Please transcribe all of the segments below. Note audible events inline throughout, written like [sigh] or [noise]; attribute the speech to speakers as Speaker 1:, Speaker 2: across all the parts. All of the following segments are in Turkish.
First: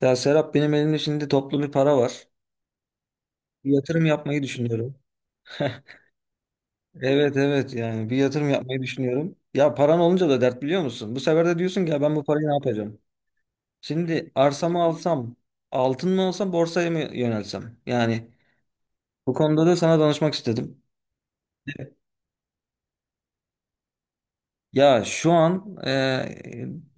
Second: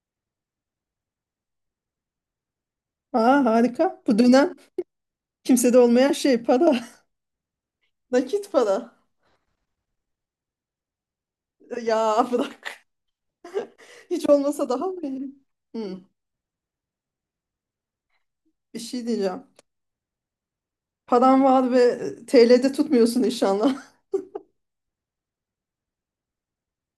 Speaker 1: Ya Serap benim elimde şimdi toplu bir para var.
Speaker 2: Aa,
Speaker 1: Bir
Speaker 2: harika.
Speaker 1: yatırım
Speaker 2: Bu
Speaker 1: yapmayı
Speaker 2: dönem
Speaker 1: düşünüyorum. [laughs]
Speaker 2: kimsede olmayan şey para. [laughs]
Speaker 1: Evet evet yani bir
Speaker 2: Nakit
Speaker 1: yatırım yapmayı
Speaker 2: para.
Speaker 1: düşünüyorum. Ya paran olunca da dert biliyor musun? Bu sefer de diyorsun ki ya ben bu
Speaker 2: Ya
Speaker 1: parayı ne
Speaker 2: bırak.
Speaker 1: yapacağım?
Speaker 2: Hiç
Speaker 1: Şimdi
Speaker 2: olmasa
Speaker 1: arsamı
Speaker 2: daha mı iyi?
Speaker 1: alsam,
Speaker 2: Hı,
Speaker 1: altın mı alsam, borsaya mı yönelsem? Yani
Speaker 2: bir şey
Speaker 1: bu
Speaker 2: diyeceğim.
Speaker 1: konuda da sana danışmak istedim.
Speaker 2: Paran var ve TL'de tutmuyorsun inşallah.
Speaker 1: Ya şu an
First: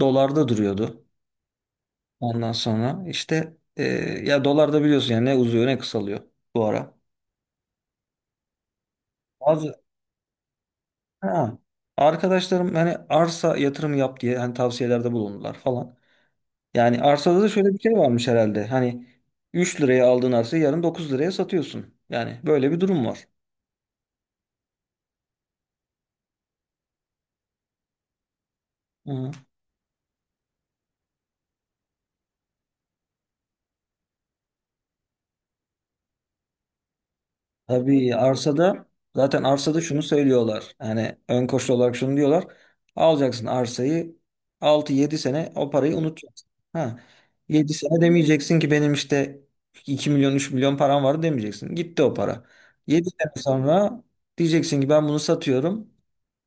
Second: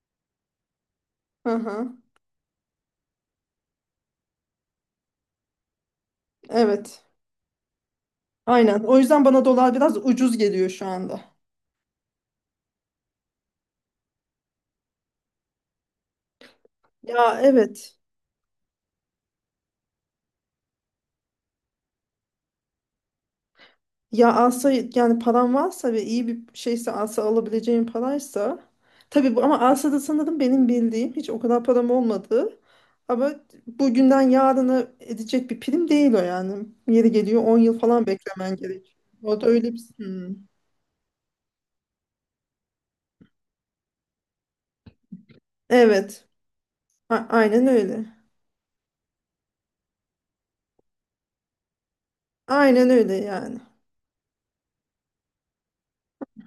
Speaker 1: dolarda duruyordu.
Speaker 2: [laughs] Hı hı.
Speaker 1: Ondan sonra işte ya dolarda biliyorsun yani ne uzuyor ne kısalıyor bu ara.
Speaker 2: Evet. Aynen. O yüzden bana dolar
Speaker 1: Bazı.
Speaker 2: biraz ucuz geliyor şu anda.
Speaker 1: Ha. Arkadaşlarım hani arsa yatırımı yap diye hani tavsiyelerde bulundular falan. Yani
Speaker 2: Ya
Speaker 1: arsada da şöyle bir şey
Speaker 2: evet.
Speaker 1: varmış herhalde. Hani 3 liraya aldığın arsayı yarın 9 liraya satıyorsun. Yani böyle bir durum var.
Speaker 2: Ya alsa yani paran varsa ve iyi bir şeyse alsa alabileceğim paraysa
Speaker 1: Hı.
Speaker 2: tabii bu ama alsada sanırım benim bildiğim hiç o kadar param olmadı. Ama bugünden yarına edecek bir prim değil o yani. Yeri geliyor 10 yıl falan
Speaker 1: Tabii
Speaker 2: beklemen
Speaker 1: arsada
Speaker 2: gerekiyor. O
Speaker 1: zaten
Speaker 2: da öyle bir...
Speaker 1: arsada şunu
Speaker 2: Hmm.
Speaker 1: söylüyorlar. Yani ön koşul olarak şunu diyorlar. Alacaksın arsayı 6-7 sene o parayı
Speaker 2: Evet.
Speaker 1: unutacaksın. Ha.
Speaker 2: Aynen
Speaker 1: 7 sene
Speaker 2: öyle.
Speaker 1: demeyeceksin ki benim işte 2 milyon 3 milyon param vardı demeyeceksin. Gitti o para.
Speaker 2: Aynen
Speaker 1: yedi
Speaker 2: öyle
Speaker 1: sene
Speaker 2: yani.
Speaker 1: sonra diyeceksin ki ben bunu satıyorum.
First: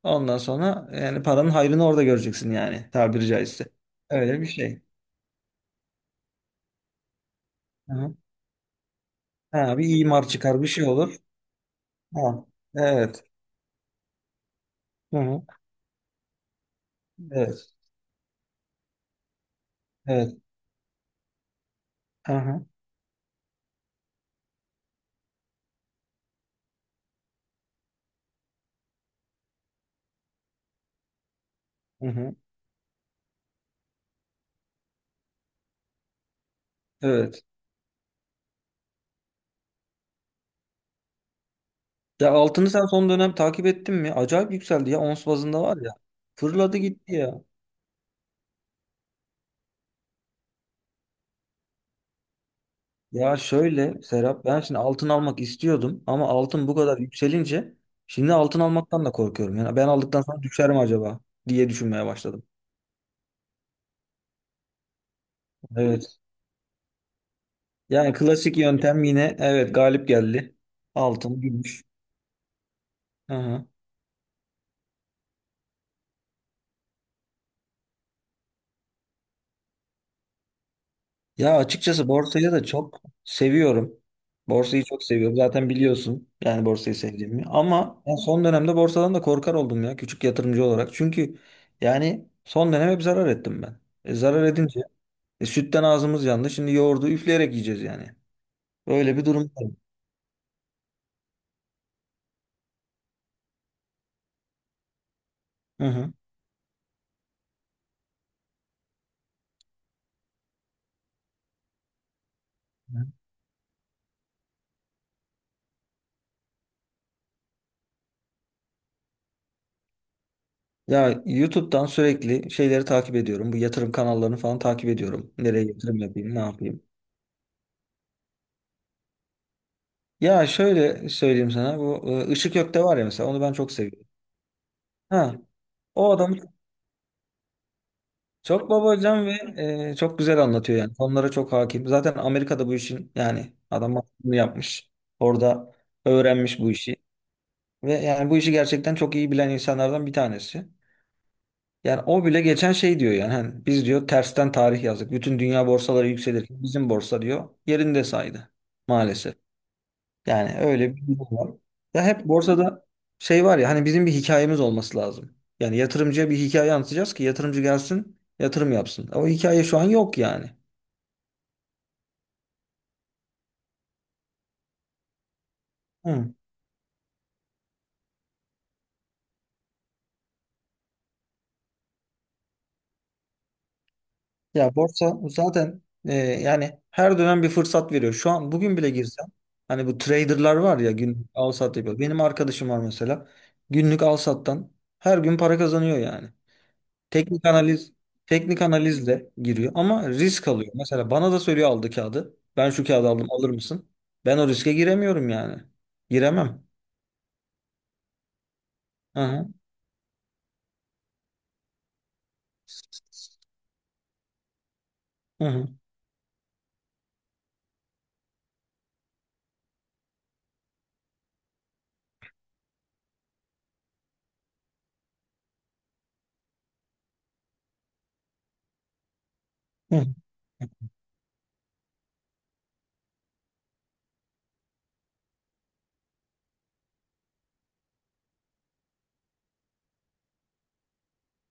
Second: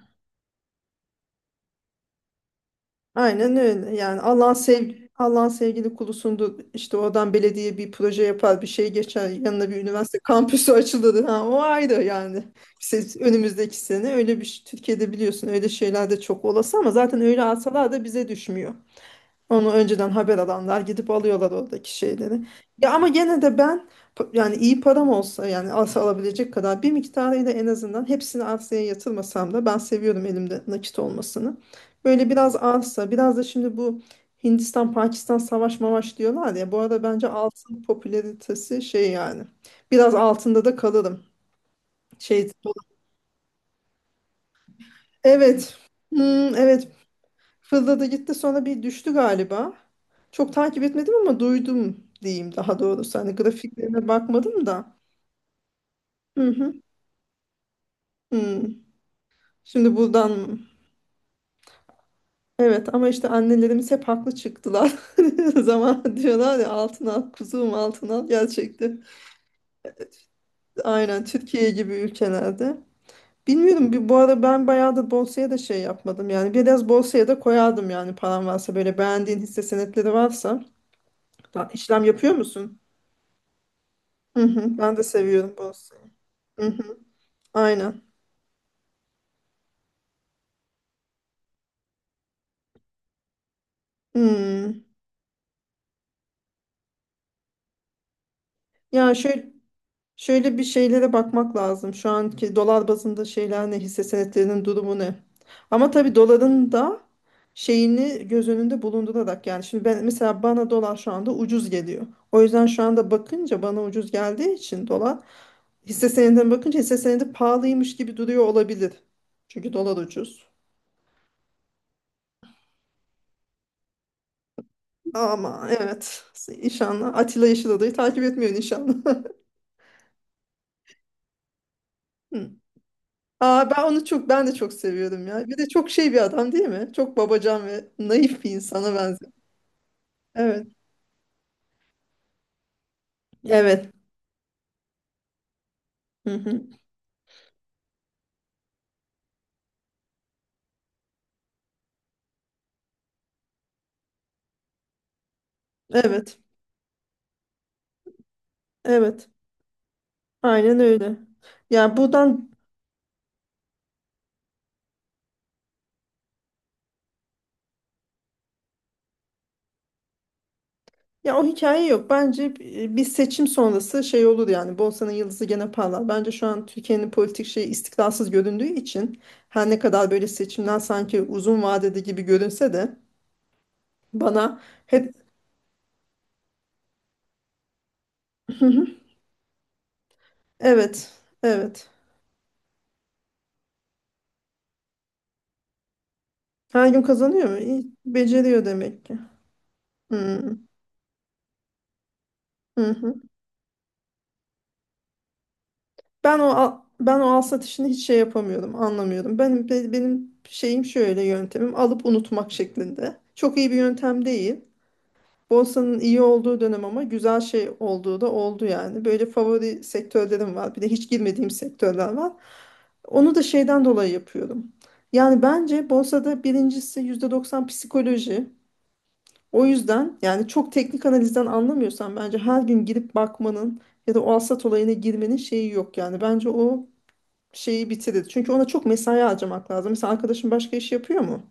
Speaker 1: Ondan sonra yani paranın hayrını orada göreceksin yani tabiri
Speaker 2: Aynen
Speaker 1: caizse.
Speaker 2: öyle. Yani
Speaker 1: Öyle bir şey.
Speaker 2: Allah'ın sevgili kulusundu. İşte oradan belediye bir
Speaker 1: Hı.
Speaker 2: proje yapar, bir şey geçer. Yanına bir
Speaker 1: Ha, bir
Speaker 2: üniversite
Speaker 1: imar çıkar bir
Speaker 2: kampüsü [laughs]
Speaker 1: şey olur.
Speaker 2: açılır. Ha, o ayrı yani.
Speaker 1: Ha.
Speaker 2: İşte
Speaker 1: Evet.
Speaker 2: önümüzdeki sene Türkiye'de
Speaker 1: Hı hı.
Speaker 2: biliyorsun öyle şeyler de çok olası ama zaten öyle
Speaker 1: Evet.
Speaker 2: alsalar da bize düşmüyor. Onu önceden haber
Speaker 1: Evet.
Speaker 2: alanlar gidip alıyorlar oradaki şeyleri.
Speaker 1: Aha.
Speaker 2: Ya ama gene de ben yani iyi param olsa yani arsa alabilecek kadar bir miktarıyla en azından hepsini arsaya yatırmasam da ben seviyorum elimde nakit olmasını.
Speaker 1: Hı
Speaker 2: Böyle
Speaker 1: hı.
Speaker 2: biraz arsa biraz da şimdi bu Hindistan Pakistan savaş mavaş diyorlar ya bu arada bence
Speaker 1: Evet.
Speaker 2: altın popülaritesi şey yani biraz altında da kalırım.
Speaker 1: Ya
Speaker 2: Şey,
Speaker 1: altını sen son dönem takip ettin mi? Acayip yükseldi ya. Ons bazında var
Speaker 2: evet.
Speaker 1: ya.
Speaker 2: Hmm,
Speaker 1: Fırladı
Speaker 2: evet.
Speaker 1: gitti ya.
Speaker 2: Fırladı gitti sonra bir düştü galiba. Çok takip etmedim ama duydum diyeyim daha doğrusu. Hani
Speaker 1: Ya şöyle
Speaker 2: grafiklerine
Speaker 1: Serap ben
Speaker 2: bakmadım
Speaker 1: şimdi
Speaker 2: da.
Speaker 1: altın almak istiyordum ama
Speaker 2: Hı
Speaker 1: altın
Speaker 2: hı.
Speaker 1: bu kadar yükselince şimdi altın
Speaker 2: Hı.
Speaker 1: almaktan da korkuyorum. Yani ben
Speaker 2: Şimdi
Speaker 1: aldıktan sonra
Speaker 2: buradan
Speaker 1: düşer mi acaba diye düşünmeye başladım.
Speaker 2: evet ama işte annelerimiz hep haklı çıktılar. [laughs] Zaman
Speaker 1: Evet.
Speaker 2: diyorlar ya altın al kuzum altın
Speaker 1: Yani
Speaker 2: al
Speaker 1: klasik
Speaker 2: gerçekten.
Speaker 1: yöntem yine evet galip geldi.
Speaker 2: Aynen
Speaker 1: Altın,
Speaker 2: Türkiye
Speaker 1: gümüş.
Speaker 2: gibi ülkelerde.
Speaker 1: Aha.
Speaker 2: Bilmiyorum bir bu ara ben bayağı da borsaya da şey yapmadım yani biraz borsaya da koyardım yani param varsa böyle beğendiğin hisse senetleri varsa.
Speaker 1: Ya
Speaker 2: İşlem
Speaker 1: açıkçası
Speaker 2: yapıyor
Speaker 1: borsayı da
Speaker 2: musun?
Speaker 1: çok seviyorum.
Speaker 2: Hı hı,
Speaker 1: Borsayı
Speaker 2: ben de
Speaker 1: çok seviyorum.
Speaker 2: seviyorum
Speaker 1: Zaten
Speaker 2: borsayı.
Speaker 1: biliyorsun yani
Speaker 2: Hı
Speaker 1: borsayı
Speaker 2: hı,
Speaker 1: sevdiğimi.
Speaker 2: aynen.
Speaker 1: Ama ben son dönemde borsadan da korkar oldum ya küçük yatırımcı olarak. Çünkü yani son dönem hep zarar ettim ben. Zarar edince
Speaker 2: Hmm.
Speaker 1: sütten ağzımız yandı. Şimdi yoğurdu üfleyerek yiyeceğiz yani.
Speaker 2: Ya
Speaker 1: Böyle bir durum
Speaker 2: şöyle
Speaker 1: var.
Speaker 2: şöyle bir şeylere bakmak lazım. Şu anki dolar bazında şeyler ne, hisse senetlerinin durumu ne?
Speaker 1: Hı
Speaker 2: Ama
Speaker 1: hı.
Speaker 2: tabii doların da şeyini göz önünde bulundurarak yani şimdi ben mesela bana dolar şu anda ucuz geliyor. O yüzden şu anda bakınca bana ucuz geldiği için dolar hisse senedine bakınca hisse senedi pahalıymış gibi duruyor olabilir. Çünkü dolar ucuz.
Speaker 1: Ya YouTube'dan sürekli şeyleri takip ediyorum. Bu yatırım kanallarını falan takip ediyorum. Nereye
Speaker 2: Ama
Speaker 1: yatırım
Speaker 2: evet,
Speaker 1: yapayım, ne yapayım.
Speaker 2: inşallah Atilla Yeşil Odayı takip etmiyorsun inşallah.
Speaker 1: Ya şöyle söyleyeyim sana. Bu Işık
Speaker 2: [laughs]
Speaker 1: Gök'te var ya mesela onu ben
Speaker 2: Aa,
Speaker 1: çok seviyorum.
Speaker 2: ben de çok seviyordum
Speaker 1: Ha.
Speaker 2: ya. Bir de çok
Speaker 1: O
Speaker 2: şey bir
Speaker 1: adam
Speaker 2: adam değil mi? Çok babacan ve naif bir
Speaker 1: çok
Speaker 2: insana
Speaker 1: babacan ve
Speaker 2: benziyor.
Speaker 1: çok güzel
Speaker 2: Evet.
Speaker 1: anlatıyor yani. Konulara çok hakim. Zaten Amerika'da bu işin yani
Speaker 2: Evet.
Speaker 1: adam bunu yapmış. Orada
Speaker 2: Hı
Speaker 1: öğrenmiş
Speaker 2: hı.
Speaker 1: bu işi. Ve yani bu işi gerçekten çok iyi bilen insanlardan bir tanesi. Yani o bile geçen şey diyor yani hani biz diyor tersten tarih yazdık. Bütün dünya borsaları
Speaker 2: Evet.
Speaker 1: yükselirken bizim borsa diyor yerinde saydı
Speaker 2: Evet.
Speaker 1: maalesef. Yani
Speaker 2: Aynen
Speaker 1: öyle bir
Speaker 2: öyle.
Speaker 1: durum var.
Speaker 2: Ya
Speaker 1: Ya hep
Speaker 2: buradan
Speaker 1: borsada şey var ya hani bizim bir hikayemiz olması lazım. Yani yatırımcıya bir hikaye anlatacağız ki yatırımcı gelsin yatırım yapsın. O hikaye şu an yok yani.
Speaker 2: Ya o hikaye yok. Bence bir seçim sonrası şey olur yani. Borsa'nın yıldızı gene parlar. Bence
Speaker 1: Hı.
Speaker 2: şu an Türkiye'nin politik şeyi istikrarsız göründüğü için her ne kadar böyle seçimden sanki uzun vadede gibi görünse de bana
Speaker 1: Ya borsa
Speaker 2: hep
Speaker 1: zaten yani her dönem bir fırsat veriyor. Şu an bugün bile girsem hani bu traderlar
Speaker 2: [laughs]
Speaker 1: var ya
Speaker 2: evet.
Speaker 1: gün al sat
Speaker 2: Evet.
Speaker 1: yapıyor. Benim arkadaşım var mesela günlük al sattan her gün para kazanıyor yani.
Speaker 2: Her gün
Speaker 1: Teknik
Speaker 2: kazanıyor mu?
Speaker 1: analiz
Speaker 2: İyi,
Speaker 1: Teknik
Speaker 2: beceriyor demek ki.
Speaker 1: analizle giriyor ama risk
Speaker 2: Hmm.
Speaker 1: alıyor. Mesela bana da söylüyor aldı kağıdı. Ben şu
Speaker 2: Hı
Speaker 1: kağıdı
Speaker 2: hı.
Speaker 1: aldım alır mısın? Ben o riske giremiyorum yani.
Speaker 2: Ben o
Speaker 1: Giremem.
Speaker 2: al- ben o al satışını hiç şey yapamıyordum,
Speaker 1: Hı
Speaker 2: anlamıyordum.
Speaker 1: hı.
Speaker 2: Benim şeyim şöyle yöntemim alıp unutmak şeklinde. Çok iyi bir yöntem değil.
Speaker 1: Hı hı.
Speaker 2: Borsanın iyi olduğu dönem ama güzel şey olduğu da oldu yani. Böyle favori sektörlerim var. Bir de hiç girmediğim sektörler var. Onu da şeyden dolayı yapıyorum. Yani bence borsada birincisi %90 psikoloji. O
Speaker 1: Hı hı.
Speaker 2: yüzden yani çok teknik analizden anlamıyorsan bence her gün girip bakmanın ya da o alsat olayına girmenin şeyi yok yani. Bence o şeyi bitirir. Çünkü ona çok mesai harcamak lazım. Mesela arkadaşın başka iş yapıyor mu?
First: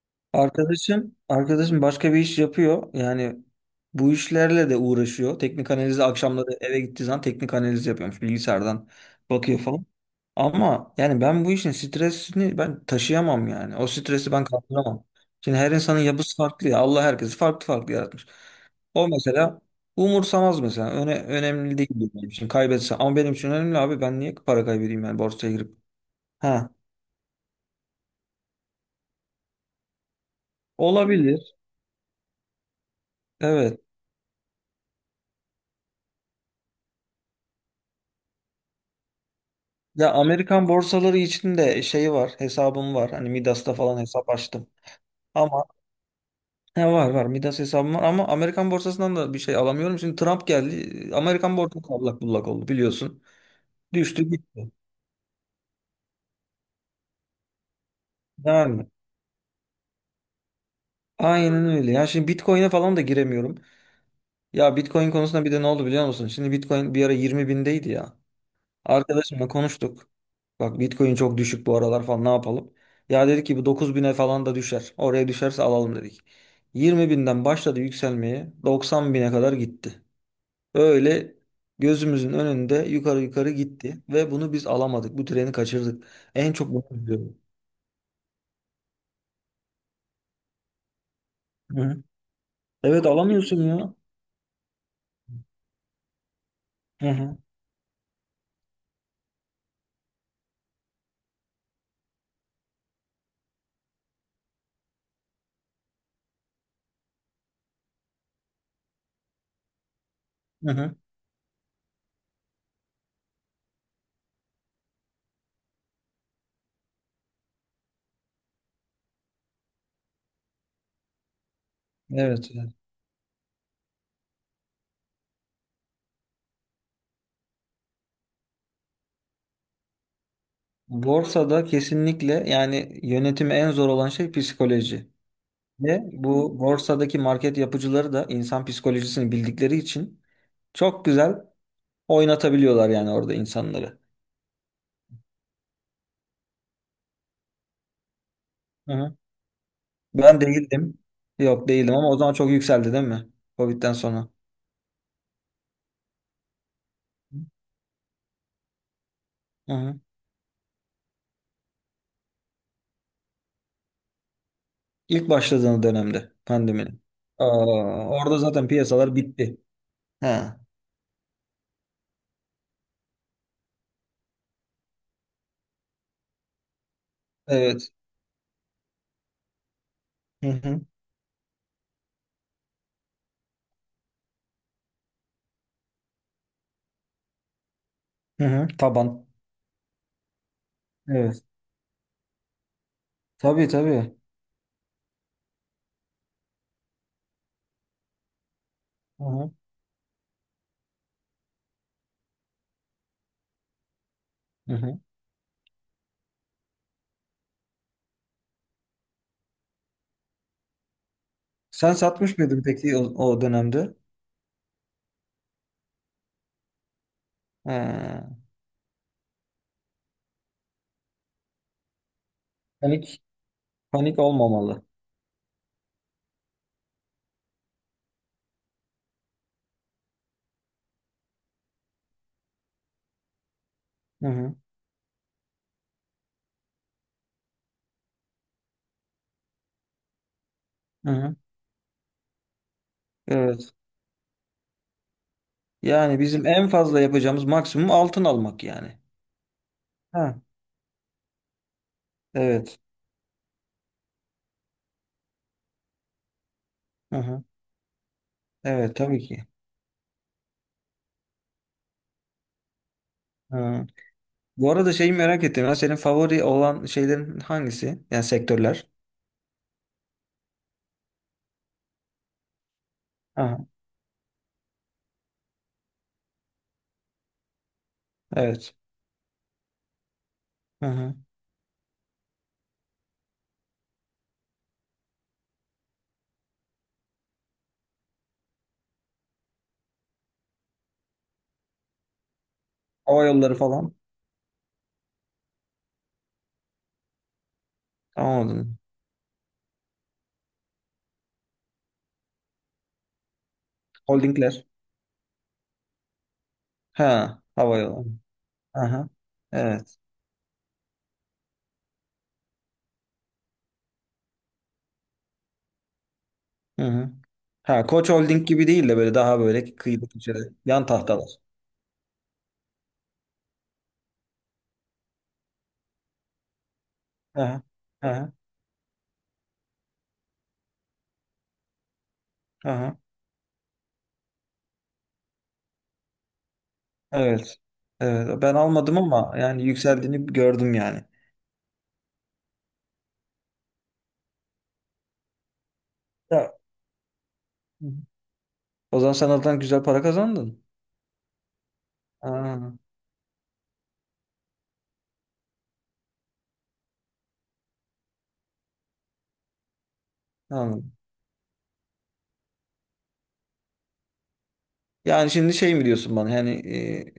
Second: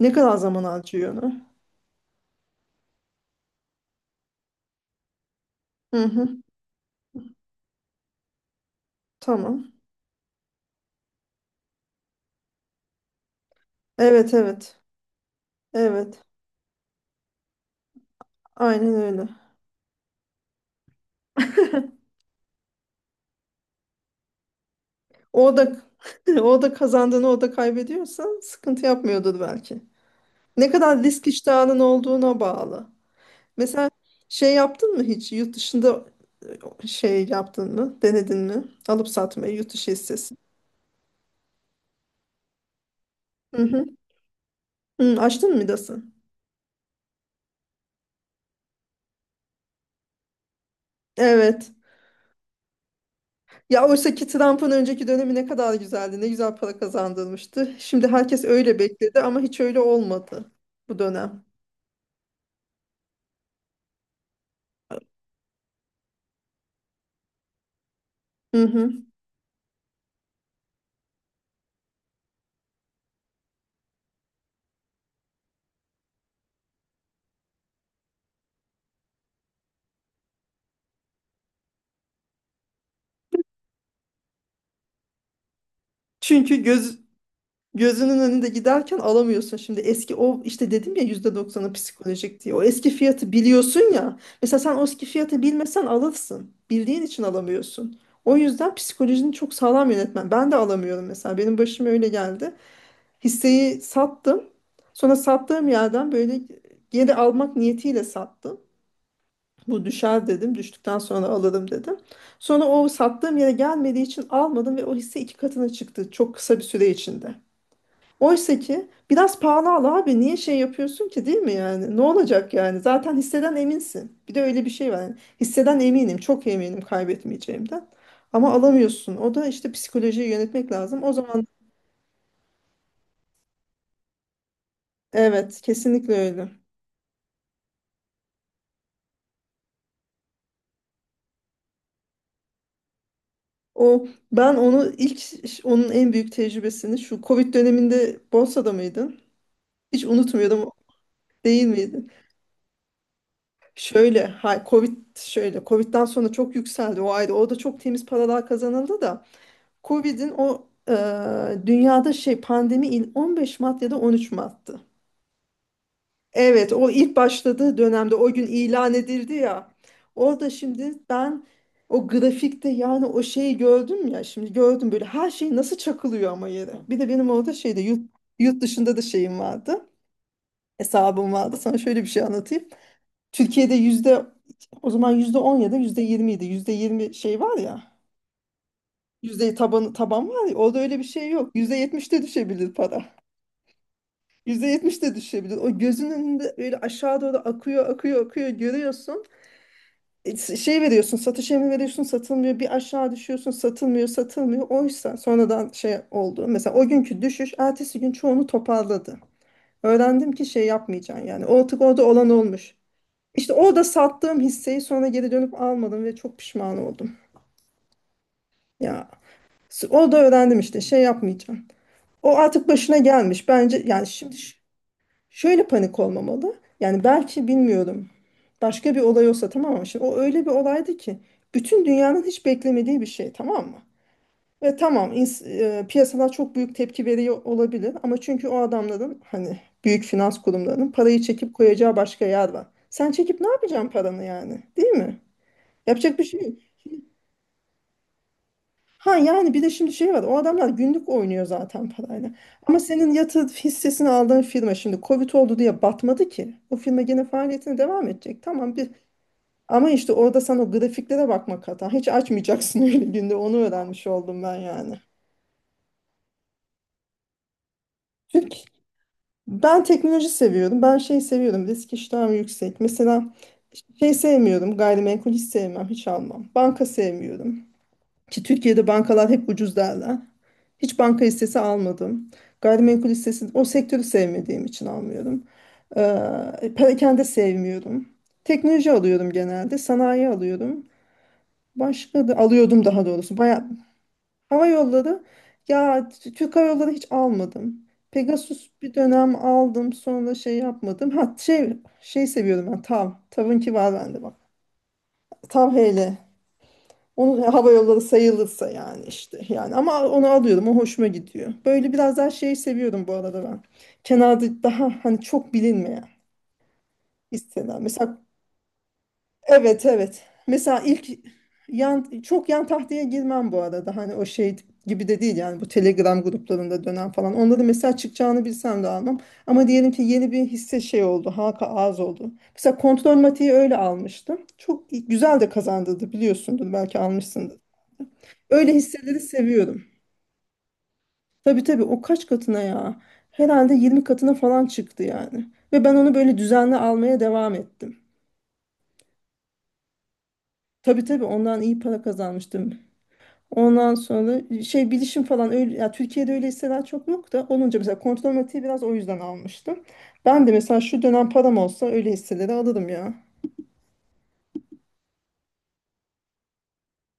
Speaker 2: Ne kadar zaman harcıyor
Speaker 1: Arkadaşım,
Speaker 2: ona?
Speaker 1: arkadaşım başka bir iş yapıyor. Yani bu işlerle de uğraşıyor. Teknik
Speaker 2: Hı
Speaker 1: analizi
Speaker 2: hı.
Speaker 1: akşamları eve gittiği zaman teknik analiz yapıyormuş. Bilgisayardan bakıyor
Speaker 2: Tamam.
Speaker 1: falan. Ama yani ben bu işin stresini ben taşıyamam yani. O stresi
Speaker 2: Evet,
Speaker 1: ben
Speaker 2: evet.
Speaker 1: kaldıramam. Şimdi her insanın
Speaker 2: Evet.
Speaker 1: yapısı farklı ya. Allah herkesi farklı farklı yaratmış.
Speaker 2: Aynen
Speaker 1: O
Speaker 2: öyle.
Speaker 1: mesela umursamaz mesela. Önemli değil benim için kaybetse. Ama benim için önemli abi. Ben niye para kaybedeyim yani borsaya
Speaker 2: O
Speaker 1: girip?
Speaker 2: da [laughs] o
Speaker 1: Ha,
Speaker 2: da kazandığını o da kaybediyorsa sıkıntı yapmıyordur belki. Ne kadar risk
Speaker 1: olabilir.
Speaker 2: iştahının olduğuna bağlı.
Speaker 1: Evet.
Speaker 2: Mesela şey yaptın mı hiç yurt dışında şey yaptın mı? Denedin mi? Alıp satmayı yurt dışı
Speaker 1: Ya
Speaker 2: hissesi.
Speaker 1: Amerikan borsaları için de şey var. Hesabım var. Hani
Speaker 2: Hı
Speaker 1: Midas'ta
Speaker 2: hı.
Speaker 1: falan hesap açtım.
Speaker 2: Hı, açtın mı
Speaker 1: Ama
Speaker 2: Midas'ı?
Speaker 1: he var var Midas hesabım var ama Amerikan borsasından da bir şey alamıyorum. Şimdi Trump geldi. Amerikan
Speaker 2: Evet.
Speaker 1: borsası allak bullak oldu biliyorsun.
Speaker 2: Ya oysa
Speaker 1: Düştü
Speaker 2: ki Trump'ın
Speaker 1: gitti.
Speaker 2: önceki dönemi ne kadar güzeldi. Ne güzel para kazandırmıştı. Şimdi herkes öyle
Speaker 1: Yani
Speaker 2: bekledi ama hiç öyle olmadı bu dönem.
Speaker 1: aynen öyle. Ya şimdi Bitcoin'e falan da giremiyorum. Ya Bitcoin konusunda bir de ne oldu biliyor musun? Şimdi Bitcoin bir ara 20 bindeydi ya.
Speaker 2: Hı hı.
Speaker 1: Arkadaşımla konuştuk. Bak Bitcoin çok düşük bu aralar falan ne yapalım? Ya dedi ki bu 9.000'e falan da düşer. Oraya düşerse alalım dedik. 20 binden başladı yükselmeye 90 bine kadar gitti. Böyle gözümüzün önünde yukarı yukarı gitti ve bunu biz alamadık. Bu treni kaçırdık. En
Speaker 2: Çünkü
Speaker 1: çok bunu
Speaker 2: göz
Speaker 1: üzüyorum.
Speaker 2: gözünün önünde giderken alamıyorsun. Şimdi eski o işte dedim ya %90'ı
Speaker 1: Hı hı.
Speaker 2: psikolojik diye. O eski
Speaker 1: Evet
Speaker 2: fiyatı
Speaker 1: alamıyorsun
Speaker 2: biliyorsun
Speaker 1: ya.
Speaker 2: ya. Mesela sen o eski fiyatı bilmesen alırsın. Bildiğin
Speaker 1: Hı
Speaker 2: için
Speaker 1: hı.
Speaker 2: alamıyorsun. O yüzden psikolojini çok sağlam yönetmen. Ben de alamıyorum mesela. Benim başıma öyle geldi. Hisseyi sattım. Sonra sattığım yerden böyle geri almak niyetiyle sattım. Bu düşer dedim.
Speaker 1: Hı hı.
Speaker 2: Düştükten sonra alırım dedim. Sonra o sattığım yere gelmediği için almadım ve o hisse 2 katına çıktı. Çok kısa bir süre içinde. Oysa ki biraz pahalı al abi niye şey yapıyorsun ki değil mi yani? Ne
Speaker 1: Evet.
Speaker 2: olacak
Speaker 1: Evet.
Speaker 2: yani? Zaten hisseden eminsin. Bir de öyle bir şey var. Yani hisseden eminim, çok eminim kaybetmeyeceğimden. Ama alamıyorsun. O da işte psikolojiyi yönetmek lazım. O zaman
Speaker 1: Borsada kesinlikle yani yönetimi en zor olan şey psikoloji.
Speaker 2: evet,
Speaker 1: Ve
Speaker 2: kesinlikle öyle.
Speaker 1: bu borsadaki market yapıcıları da insan psikolojisini bildikleri için çok güzel oynatabiliyorlar yani orada insanları.
Speaker 2: O ben onu ilk onun en büyük tecrübesini şu Covid döneminde borsada
Speaker 1: Hı hı.
Speaker 2: mıydın? Hiç
Speaker 1: Ben
Speaker 2: unutmuyordum.
Speaker 1: değildim.
Speaker 2: Değil
Speaker 1: Yok değildim ama
Speaker 2: miydin?
Speaker 1: o zaman çok yükseldi değil mi? Covid'den
Speaker 2: Şöyle,
Speaker 1: sonra.
Speaker 2: ha, Covid'den sonra çok yükseldi o ayda. O da çok temiz paralar kazanıldı da.
Speaker 1: Hı hı.
Speaker 2: Covid'in o dünyada şey pandemi 15 Mart ya da 13 Mart'tı.
Speaker 1: İlk başladığı dönemde
Speaker 2: Evet, o
Speaker 1: pandeminin.
Speaker 2: ilk başladığı
Speaker 1: Aa,
Speaker 2: dönemde o
Speaker 1: orada
Speaker 2: gün
Speaker 1: zaten
Speaker 2: ilan
Speaker 1: piyasalar
Speaker 2: edildi
Speaker 1: bitti.
Speaker 2: ya. Orada
Speaker 1: Ha,
Speaker 2: şimdi ben o grafikte yani o şeyi gördüm ya şimdi gördüm böyle her şey nasıl çakılıyor ama yere. Bir de benim orada şeyde
Speaker 1: evet.
Speaker 2: yurt dışında da şeyim vardı.
Speaker 1: Hı hı.
Speaker 2: Hesabım vardı. Sana şöyle bir şey anlatayım. Türkiye'de o zaman yüzde 10 ya da yüzde 20 idi. Yüzde 20 şey var ya.
Speaker 1: Hı hı. Taban.
Speaker 2: Yüzde taban, taban var ya. Orada öyle bir şey
Speaker 1: Evet.
Speaker 2: yok. Yüzde 70'te düşebilir para.
Speaker 1: Tabii tabii.
Speaker 2: %70 de düşebilir. O gözünün önünde öyle aşağı doğru akıyor, akıyor, akıyor görüyorsun.
Speaker 1: Hı hı.
Speaker 2: Satış emri veriyorsun, satılmıyor. Bir aşağı düşüyorsun, satılmıyor, satılmıyor.
Speaker 1: Hı hı.
Speaker 2: Oysa sonradan şey oldu. Mesela o günkü düşüş, ertesi gün çoğunu toparladı. Öğrendim ki şey yapmayacaksın yani. Artık
Speaker 1: Sen
Speaker 2: orada olan
Speaker 1: satmış mıydın
Speaker 2: olmuş.
Speaker 1: peki o
Speaker 2: İşte orada
Speaker 1: dönemde?
Speaker 2: sattığım hisseyi sonra geri dönüp almadım ve çok pişman oldum.
Speaker 1: Ha.
Speaker 2: Ya orada öğrendim işte şey yapmayacağım. O artık başına
Speaker 1: Panik
Speaker 2: gelmiş. Bence yani
Speaker 1: Panik
Speaker 2: şimdi
Speaker 1: olmamalı.
Speaker 2: şöyle panik olmamalı. Yani belki bilmiyorum. Başka bir olay olsa tamam mı? Şimdi o öyle bir olaydı ki bütün dünyanın hiç beklemediği bir şey tamam mı?
Speaker 1: Hı hı.
Speaker 2: Ve tamam piyasalar çok büyük tepki veriyor olabilir ama çünkü o adamların hani büyük finans kurumlarının
Speaker 1: Hı
Speaker 2: parayı
Speaker 1: hı.
Speaker 2: çekip koyacağı başka yer var. Sen çekip ne
Speaker 1: Evet.
Speaker 2: yapacaksın paranı yani? Değil mi? Yapacak
Speaker 1: Yani
Speaker 2: bir şey
Speaker 1: bizim
Speaker 2: yok.
Speaker 1: en fazla yapacağımız maksimum altın almak yani.
Speaker 2: Ha yani bir de şimdi şey var
Speaker 1: Ha,
Speaker 2: o adamlar günlük oynuyor zaten parayla. Ama
Speaker 1: evet.
Speaker 2: senin yatırım hissesini aldığın firma şimdi Covid oldu diye batmadı ki. O firma
Speaker 1: Hı
Speaker 2: gene
Speaker 1: hı.
Speaker 2: faaliyetine devam edecek. Tamam
Speaker 1: Evet tabii ki.
Speaker 2: ama işte orada sen o grafiklere bakmak hata. Hiç açmayacaksın [laughs] öyle günde onu
Speaker 1: Hı.
Speaker 2: öğrenmiş oldum ben
Speaker 1: Bu arada
Speaker 2: yani.
Speaker 1: şeyi merak ettim. Ya, senin favori olan şeylerin hangisi? Yani
Speaker 2: Çünkü
Speaker 1: sektörler.
Speaker 2: ben teknoloji seviyorum. Ben şey seviyorum. Risk iştahım yüksek. Mesela
Speaker 1: Aha,
Speaker 2: şey sevmiyorum. Gayrimenkul hiç sevmem. Hiç almam. Banka sevmiyorum. Ki
Speaker 1: evet.
Speaker 2: Türkiye'de bankalar hep ucuz derler.
Speaker 1: Hı
Speaker 2: Hiç
Speaker 1: hı.
Speaker 2: banka hissesi almadım. Gayrimenkul hissesi o sektörü sevmediğim için almıyorum. Perakende sevmiyorum. Teknoloji alıyorum genelde. Sanayi alıyorum. Başka da alıyordum daha
Speaker 1: Hava
Speaker 2: doğrusu.
Speaker 1: yolları
Speaker 2: Bayağı,
Speaker 1: falan.
Speaker 2: hava yolları ya Türk Hava Yolları hiç almadım. Pegasus
Speaker 1: Anladım.
Speaker 2: bir dönem aldım sonra şey yapmadım. Ha şey seviyorum ben TAV. TAV'ınki var bende bak.
Speaker 1: Holdingler.
Speaker 2: TAV HL.
Speaker 1: Ha,
Speaker 2: Onun hava
Speaker 1: hava
Speaker 2: yolları
Speaker 1: yolları.
Speaker 2: sayılırsa yani
Speaker 1: Aha.
Speaker 2: işte yani
Speaker 1: Evet.
Speaker 2: ama onu alıyorum o hoşuma gidiyor. Böyle biraz daha şey seviyorum bu arada ben. Kenarda daha hani çok bilinmeyen
Speaker 1: Hı hı.
Speaker 2: istedim.
Speaker 1: Ha, Koç
Speaker 2: Mesela
Speaker 1: Holding gibi değil de böyle daha böyle
Speaker 2: evet,
Speaker 1: kıyıda
Speaker 2: evet.
Speaker 1: köşede
Speaker 2: Mesela
Speaker 1: yan
Speaker 2: ilk
Speaker 1: tahtalar.
Speaker 2: yan çok yan tahtaya girmem bu arada. Hani o şey gibi de değil yani bu Telegram gruplarında dönen falan. Onları
Speaker 1: Aha.
Speaker 2: mesela
Speaker 1: Aha.
Speaker 2: çıkacağını bilsem de almam. Ama diyelim ki yeni bir hisse şey oldu. Halka arz oldu. Mesela
Speaker 1: Aha.
Speaker 2: kontrol matiği öyle almıştım. Çok güzel de kazandırdı biliyorsundur belki almışsındır.
Speaker 1: Evet. Evet. Ben
Speaker 2: Öyle
Speaker 1: almadım
Speaker 2: hisseleri
Speaker 1: ama yani
Speaker 2: seviyorum.
Speaker 1: yükseldiğini gördüm yani.
Speaker 2: Tabii, tabii o kaç katına ya? Herhalde 20 katına falan çıktı yani. Ve ben onu böyle
Speaker 1: Ya.
Speaker 2: düzenli almaya devam ettim.
Speaker 1: O zaman sen oradan güzel para kazandın.
Speaker 2: Tabii, tabii ondan iyi para
Speaker 1: Aa,
Speaker 2: kazanmıştım. Ondan sonra şey bilişim falan öyle ya Türkiye'de öyle hisseler çok yok da olunca mesela kontrol matiği biraz o yüzden almıştım. Ben de mesela
Speaker 1: anladım.
Speaker 2: şu dönem param olsa öyle hisseleri alırım ya.
Speaker 1: Yani şimdi şey mi diyorsun bana? Yani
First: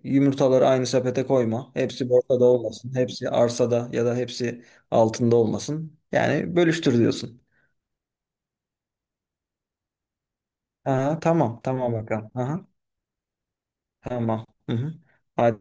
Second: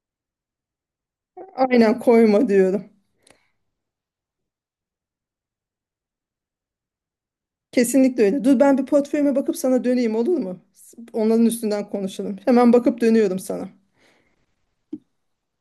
Speaker 1: yumurtaları aynı sepete koyma.
Speaker 2: Aynen
Speaker 1: Hepsi borsada
Speaker 2: koyma diyorum.
Speaker 1: olmasın. Hepsi arsada ya da hepsi altında olmasın. Yani bölüştür diyorsun.
Speaker 2: Kesinlikle öyle. Dur ben bir portföyüme bakıp sana döneyim olur mu?
Speaker 1: Aha,
Speaker 2: Onların
Speaker 1: tamam.
Speaker 2: üstünden
Speaker 1: Tamam bakalım.
Speaker 2: konuşalım.
Speaker 1: Aha,
Speaker 2: Hemen bakıp dönüyorum sana.
Speaker 1: tamam. Hı hı. Hadi